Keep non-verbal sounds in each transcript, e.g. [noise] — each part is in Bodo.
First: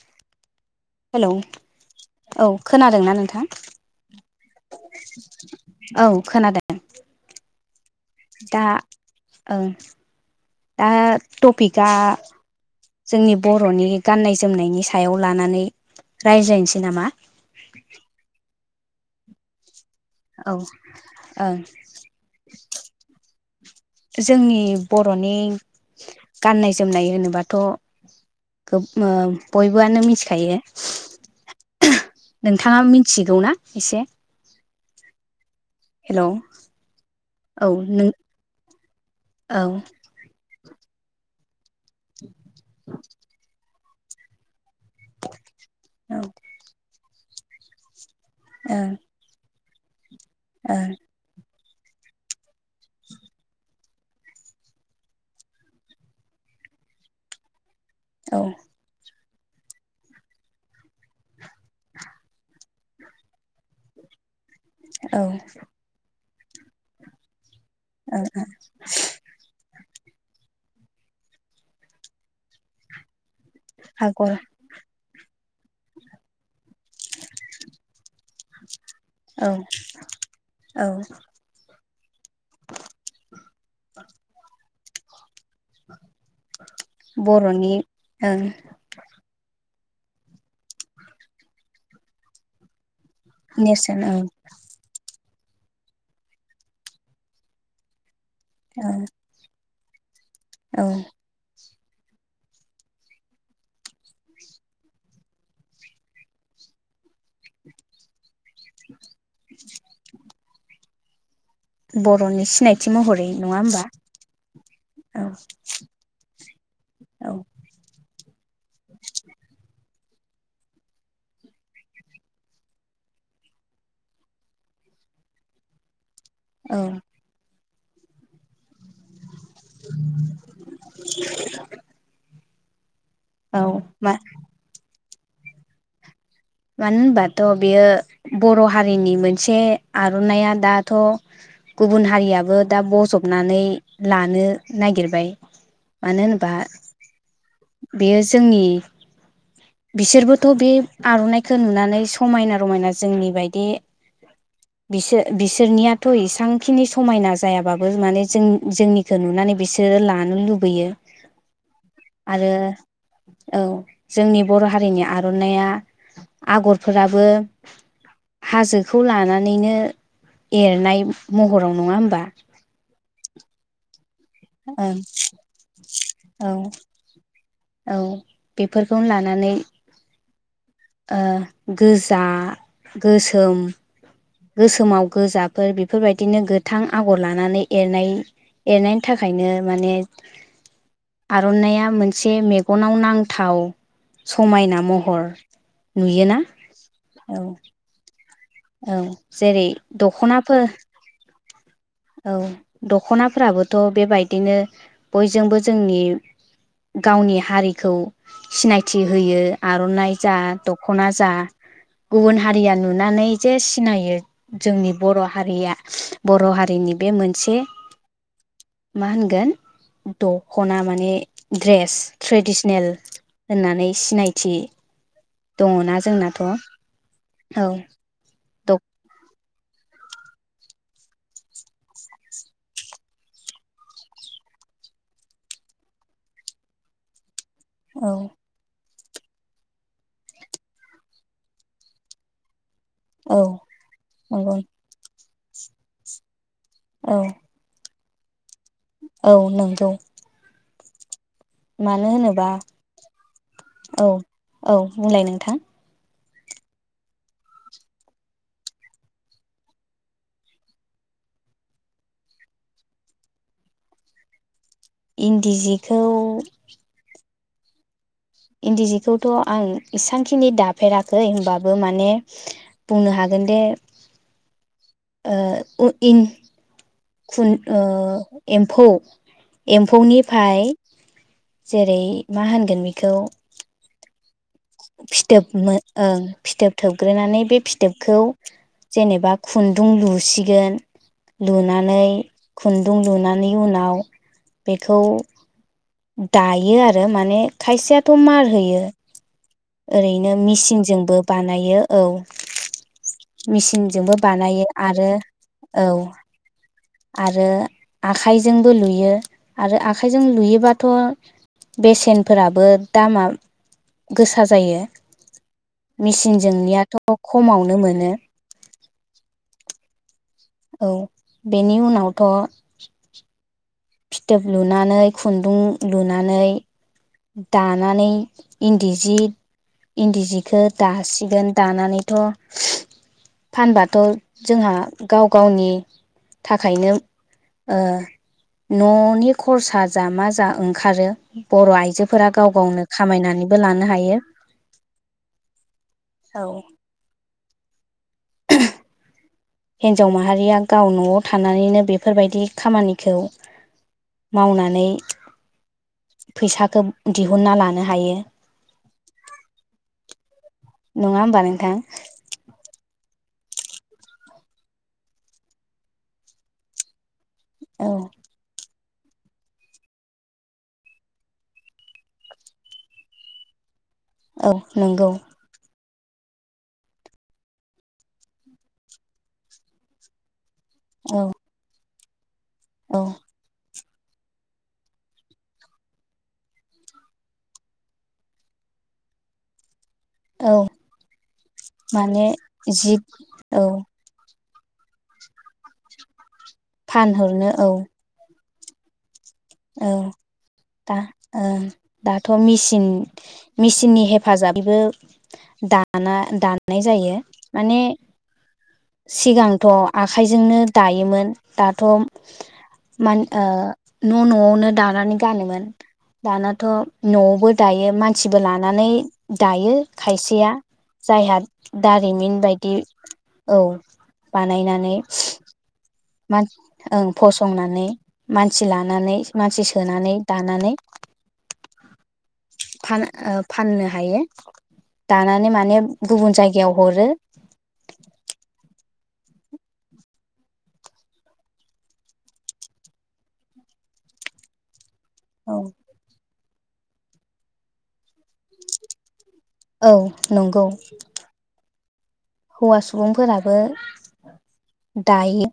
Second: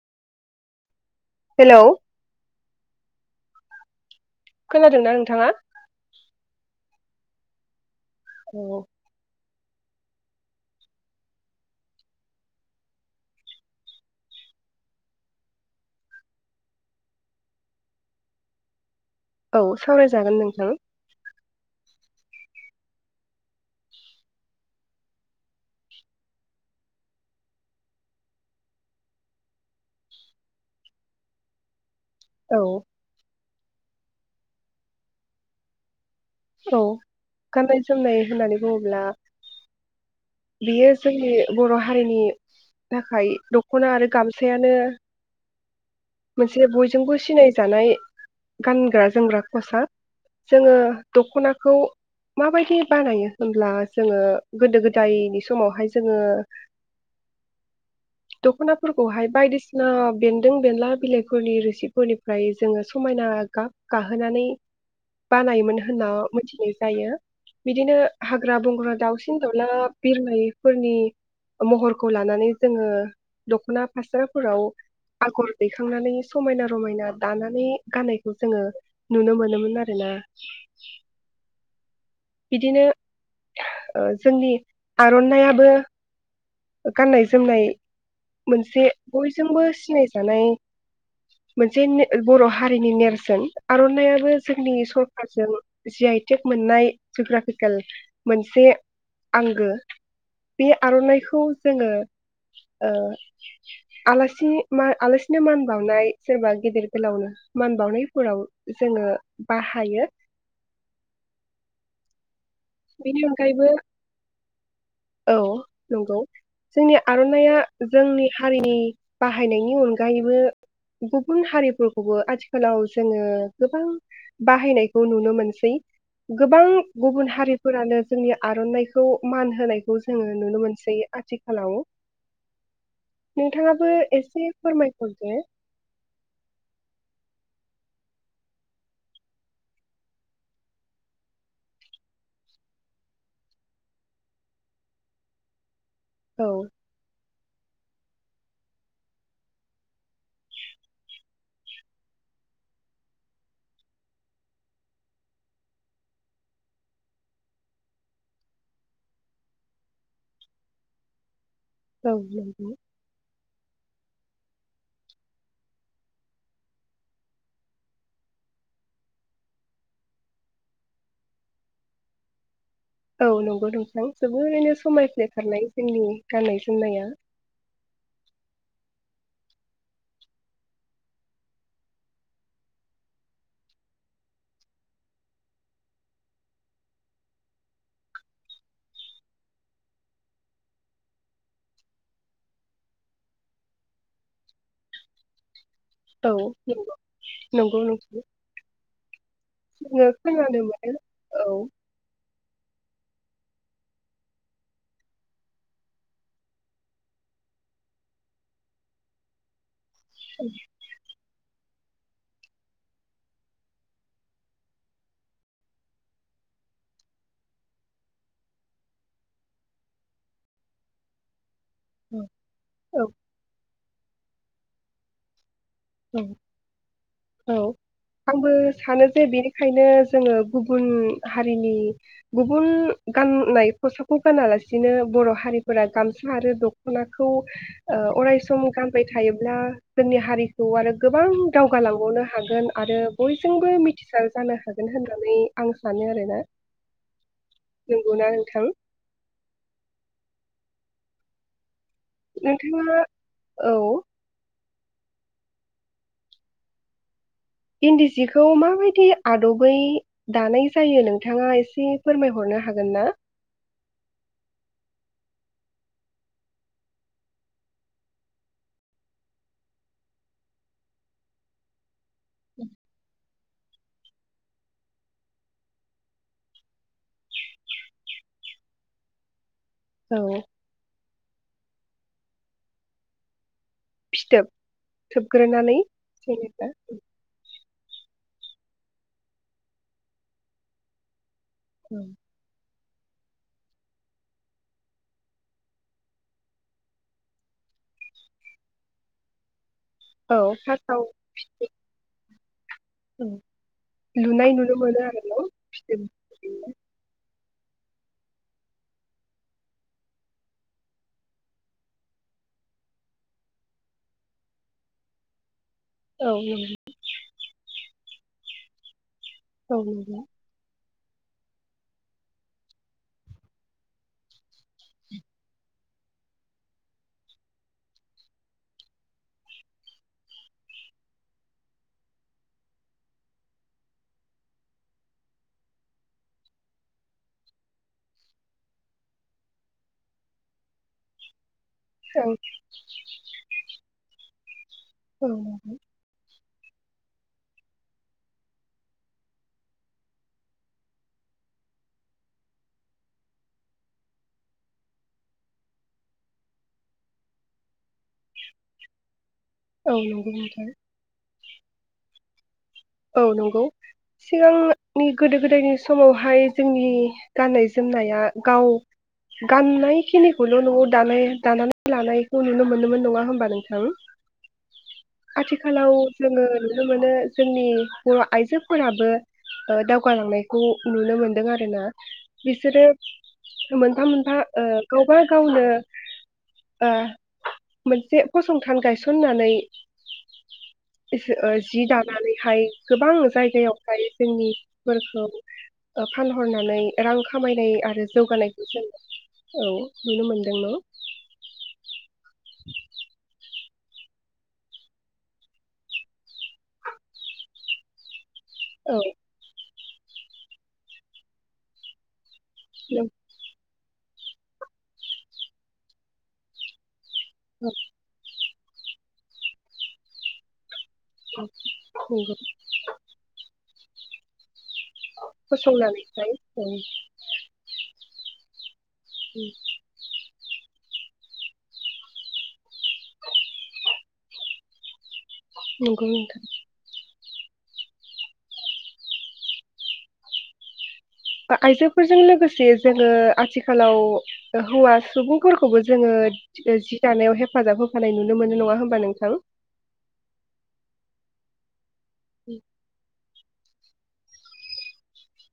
[inaudible] हेलौ औ खोनादोंना नोंथां [inaudible] खोनादोंना नोंथाङा औ खोनादों दा औ ओं दा टपिकआ जोंनि बर'नि गाननाय जोमनायनि सायाव लानानै रायज्लायनोसै नामा? औ सावरायजागोन औ नोंथां। ओं जोंनि बर'नि गाननाय जोमनाय होनोबाथ' गो ओ बयबोआनो मिथिखायो। औ नोंथाङा मिथिगौ ना एसे हेलौ औ औ गाननाय नों जोमनाय होननानै बुङोब्ला औ बियो जोंनि बर' हारिनि थाखाय द ख'ना आरो गामसायानो औ ओं मोनसे बयजोंबो सिनाय जानाय ओं गानग्रा जोमग्रा [unintelligible] जोङो औ दखनाखौ माबायदि बानायो होमब्ला जोङो गोदो गोदायनि समावहाय जोङो औ दख'नाफोरखौहाय बायदिसिना बेन्दों बेनला बिलाय फोरनि रोसिफोरनिफ्राय जोङो समायना गाब गाहोनानै औ औ मिथिनाय जायो। बिदिनो ओं हाग्रा बंग्रा दावसिन दाउला बिरलायो फोरनि महरखौ लानानै जोङो दख'ना आगर फास्राफोराव आगर दिखांनानै समायना रमायना दानानै गाननायखौ जोङो नुनो औ मोनोमोन आरोना औ बिदिनो ओ जोंनि आर'ननाया बो गाननाय जोमनाय बर'नि ओं मोनसे बयजोंबो सि सिनायजानाय [inaudible] जेन बर' हारिनि नेरसोन जेन नेरसोन ओं आर'ननायाबो जोंनि सन [inaudible] जि आइटेक मोननाय जुग्राफिकेल मोनसे ओं आंगो बि औ आर'ननायखौ जोङो ओ आलासि आलासिनो मान बावनाय सोरबा गेदेर गोलावनो मान बावनायफोराव जोङो बाहायो बर'नि सिनायथि बेनि महरै नङा अनगायैबो होमबा? औ नंगौ जोंनि औ आर'नाइया जोंनि हारिनि बाहायनायनि अन अनगायैबो गुबुन हारिफोरखौबो आथिखालाव जोङो गोबां बाहायनायखौ नुनो मोनसै। गोबां औ गुबुन हारि फोरानो जोंनि आर'नाइखौ मान खौ जोङो नुनो मोनसै आथिखालाव औ नोंथाङाबो मा एसे फोरमाय हरदो मानो होनबाथ' बेयो बर' हारिनि मोनसे आर'ननाइया दाथ' गुबुन हारियाबो दा बजबनानै लानो नागिरबाय मानो औ होनोबा बेयो जोंनि बिसोरबोथ' बे आर'नाइखो नुनानै समायना रमायना जोंनि बायदि बिसोर बिसोरनियाथ' इसबांखिनि समायना जायाबाबो माने जों जोंनिखौ नुनानै बिसोरो लानो लुबैयो औ आरो नंगौ औ जोंनि बर' हारिनि आर'नाइया आगरफोराबो हाजोखौ लानानैनो एरनाय महराव नङा होमबा औ नंगौ नोंथां जोबोरैनो ओं समायज्ले थारनाय जोंनि औ गाननाय जोमनाया औ बेफोरखौनो लानानै ओ गोजा गोसोम गोसोमाव गोजाफोर बेफोरबायदिनो गोथां आगर लानानै एरनाय एरनायनि थाखायनो माने आर'नाया मोनसे मेगनाव नांथाव समायना महर औ नुयोना नंगौ औ नंगौ नंगौ औ जेरै खोनानो दख'नाफोर मोनो औ औ दख'नाफ्राबोथ' बेबायदिनो बयजोंबो जोंनि गावनि हारिखौ सिनायथि होयो आरो आर'नाइ जा दख'ना जा गुबुन हारिया नुनानै जे सिनायो जोंनि बर' हारिया बर' हारि जोंनि बे मोनसे मा होनगोन दखना माने ड्रेस ट्रेडिसनेल औ होननानै सिनायथि दङना जोंनाथ' औ दख बेंखायनो जोङो गुबुन हारिनि गुबुन गाननाय खसाबखौ गानालासिनो बर' हारिफोरा गामसा आरो दख'नाखौ औ अराय सम गान बाय थायोब्ला जोंनि हारि औ आरो गोबां दावगालांबावनो हागोन आरो औ बयजोंबो मिथिसार नंगौ जानो हागोन होननानै आं सानो आरोना औ नंगौना नोंथां औ नंगौ मानो होनोबा नोंथाङा औ औ बुंलाय नोंथां इन्दि सिखौ माबायदि आदबै दानाय जायो नोंथाङा एसे फोरमायहरनो हागोन ना इन्दि जिखौ इन्दि जिखौथ' आं इसांखिनि दाफेराखै होनबाबो माने बुंनो हागोन दे ओ इं खुन ओ एम्फौ औ एम्फौनिफाय जेरै मा होनगोन बेखौ फिथोब फिथोब थोबग्रोनानै ओं जेनेबा फिथोब थोबग्रोनानै बे फिथोबखौ जेनेबा खुन्दुं लुसिगोन लुनानै खुन्दुं लुनानै उनाव बेखौ दायो आरो माने खायसेयाथ' मार होयो ओरैनो औ फार्स्टआव मिचिनजोंबो बानायो औ मेचिनजोंबो लुनाय बानायो नुनो मोनो आरो न' औ फिथोब आरो आखाइजोंबो लुयो आरो आखाइजों लुयोबाथ' बेसेनफोराबो दामा गोसा जायो औ नंगौ मेसिनजोंनियाथ' खमावनोमोन [unintelligible] औ औ बेनि उनावथ' फिथोब लुनानै खुन्दुं लुनानै दानानै इन्दि जि इन्दि जिखौ दासिगोन दानानैथ' फानबाथ' जोंहा गाव गावनि थाखायनो ओ न'नि खरसा जा मा जा ओंखारो बर'आ आइजोफोरा गाव गावनो खामायनानैबो लानो हायो औ नंगौ औ [unintelligible] हिन्जाव माहारिया गाव न'आव थानानैनो बेफोरबायदि खामानिखौ मावनानै फैसाखौ दिहुनना लानो हायो औ नंगौ नोंथां [unintelligible] औ नंगौ सिगांनि गोदो गोदायनि समावहाय जोंनि गाननाय औ जोमनाया गाव गाननायखिनिखौल' न'आव दानाय दानानै लानायखौ नुनो मोनोमोन नङा होमबा नोंथां औ नंगौ आथिखालाव जोङो नुनो मोनो जोंनि बर' आइजोफोराबो ओ दावगालांनाय खौ नुनो औ मोन्दों आरोना बिसोरो औ मोनफा मोनफा ओ गावबा गावनो ओ मोनसे फसंथान गायसननानै औ जि माने दानानैहाय जि गोबां औ जायगायाव गायो [inaudible] फानहरनानै रां फानहरनो औ खामायनाय आरो जौगानाय [inaudible] औ दा औ दाथ' मेसिन मेसिननि हेफाजाब बेबो दाना दाननाय जायो माने औ सिगांथ' आखाइजोंनो दायोमोन दाथ' नंगौ मान ओ न' न'यावनो दानानै गानोमोन दानाथ' न'आवबो दायो मानसि बो लानानै दायो खायसेया जायहा दारिमिन बायदि औ बानायना फसंनानै ओं फसंनानै मानसिला नानै मानसि सोनानै दानानै फान ओ फाननो हायो दानानै माने नंगौ नोंथां गुबुन जायगायाव हरो [unintelligible] आइजोफोरजों लोगोसे जोङो आथिखालाव हौवा औ सुबुंफोरखौबो जोङो जि दानायाव हेफाजाब होफानाय नुनो मोनो नङा होमबा नोंथां? औ नंगौ हौवा सुबुंफोरा बो दायो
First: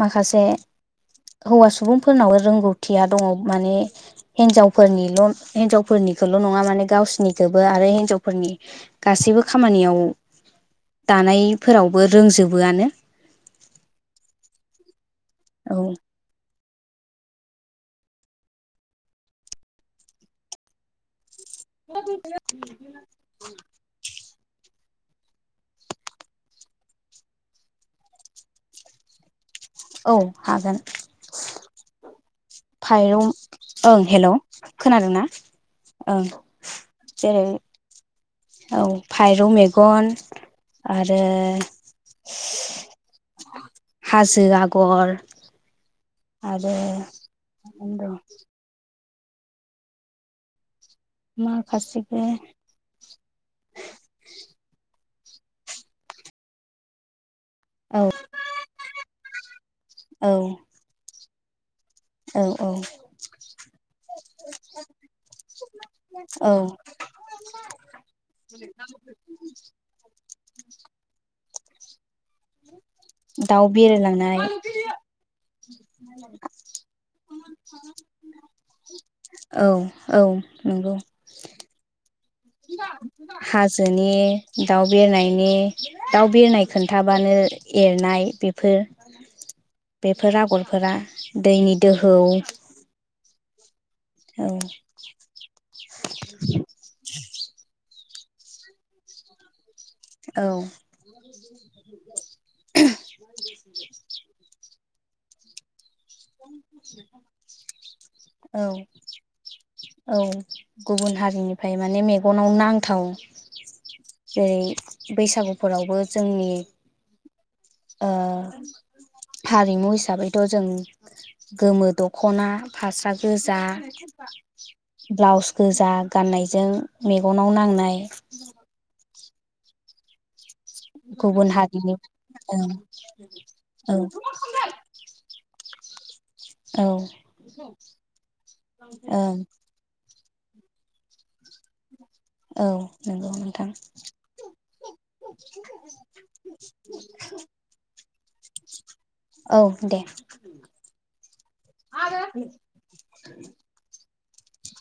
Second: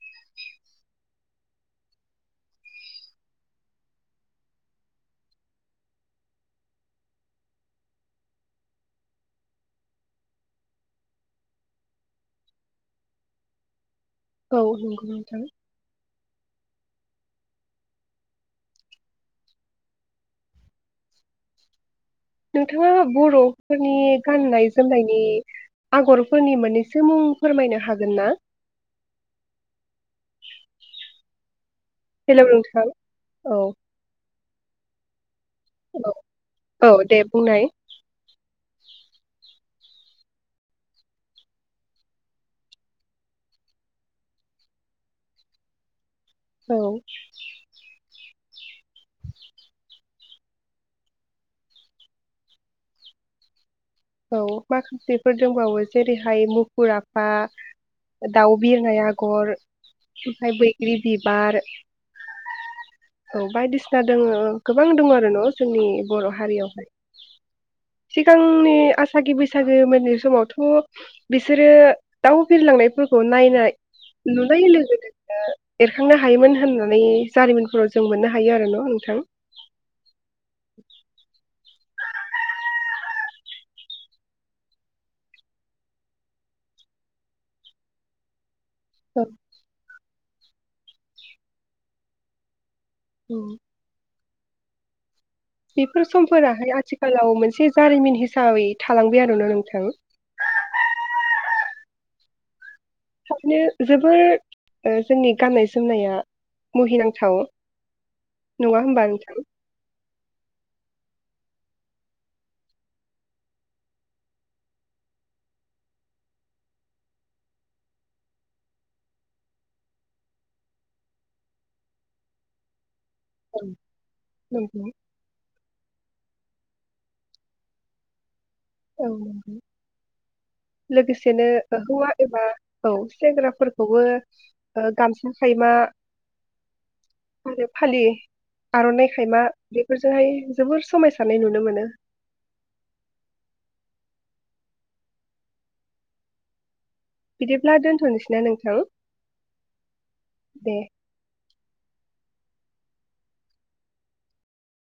माखासे हौवा सुबुंफोरनावबो रोंगौथिया दङ माने हिनजावफोरनिल हिनजावफोरनिखौल नङा माने गावसिनिखौबो आरो हिनजावफोरनि गासैबो खामानियाव दानायफोरावबो रोंजोबोआनो औ नंगौ। औ नोंथाङा बर'फोरनि गाननाय जोमनायनि आगरफोरनि मोननैसो मुं फोरमायनो हागोन ना औ हागोन। हेलौ [inaudible] नोंथां फाइरं औ ओं हेल' खोनादों ना औ औ दे बुंनाय औ [unintelligible] मेगन आरो हाजो आगर आरो औ होनदों माखासिबो फोर दंबावो जेरैहाय मुखुर आफा औ दाउ बिरनाय आगर औ ओमफ्राय बैग्रि बि बार औ औ औ बायदिसिना दङ गोबां दङ आरो न' जोंनि बर' औ हारियावहाय सिगांनि आसागि बैसागो मोननि समावथ' बिसोरो दाउ बिरलांनायफोरखौ दाउ नायनाय बिरलांनाय नुनाय लोगो लोगो एरखांनो हायोमोन होननानै जारिमिनफोराव जों मोननो हायो आरो न' नोंथां औ औ नंगौ हाजोनि दाउ बिरनायनि दाउ बिरनाय खोन्थाबानो एरनाय बे। फोर बे फोर आगरफोरा दैनि दोहौ औ औ बेफोर समफोराहाय आथिखालाव मोनसे जारिमिन हि साबै थालांबाय आरो ना नोंथां औ थाबनो जोबोर अ जोंनि गानाय जोमनाया मुहिनांथाव औ नङा होमबा नोंथां औ गुबुन हारिनिफ्राय माने मेगनाव नांथाव जेरै बैसागुफोरावबो जोंनि ओ हारिमु हिसाबैथ' जों गोमो दख'ना फास्रा गोजा नंगौ ब्लाउस गोजा गाननायजों मेगनाव नांनाय औ [unintelligible] लोगोसेनो गुबुन हारिनि हौवा एबा ओं औ औ सेंग्राफोरखौबो ओ गामसा औ [unintelligible] आरो फालि आर'नाइ ओं खायमा बेफोर जोंहाय जोबोर समायसारनाय नुनो मोनो। औ नोंगौ नोंथां बिदिब्ला दोनथ'नोसैना नोंथां दे आरो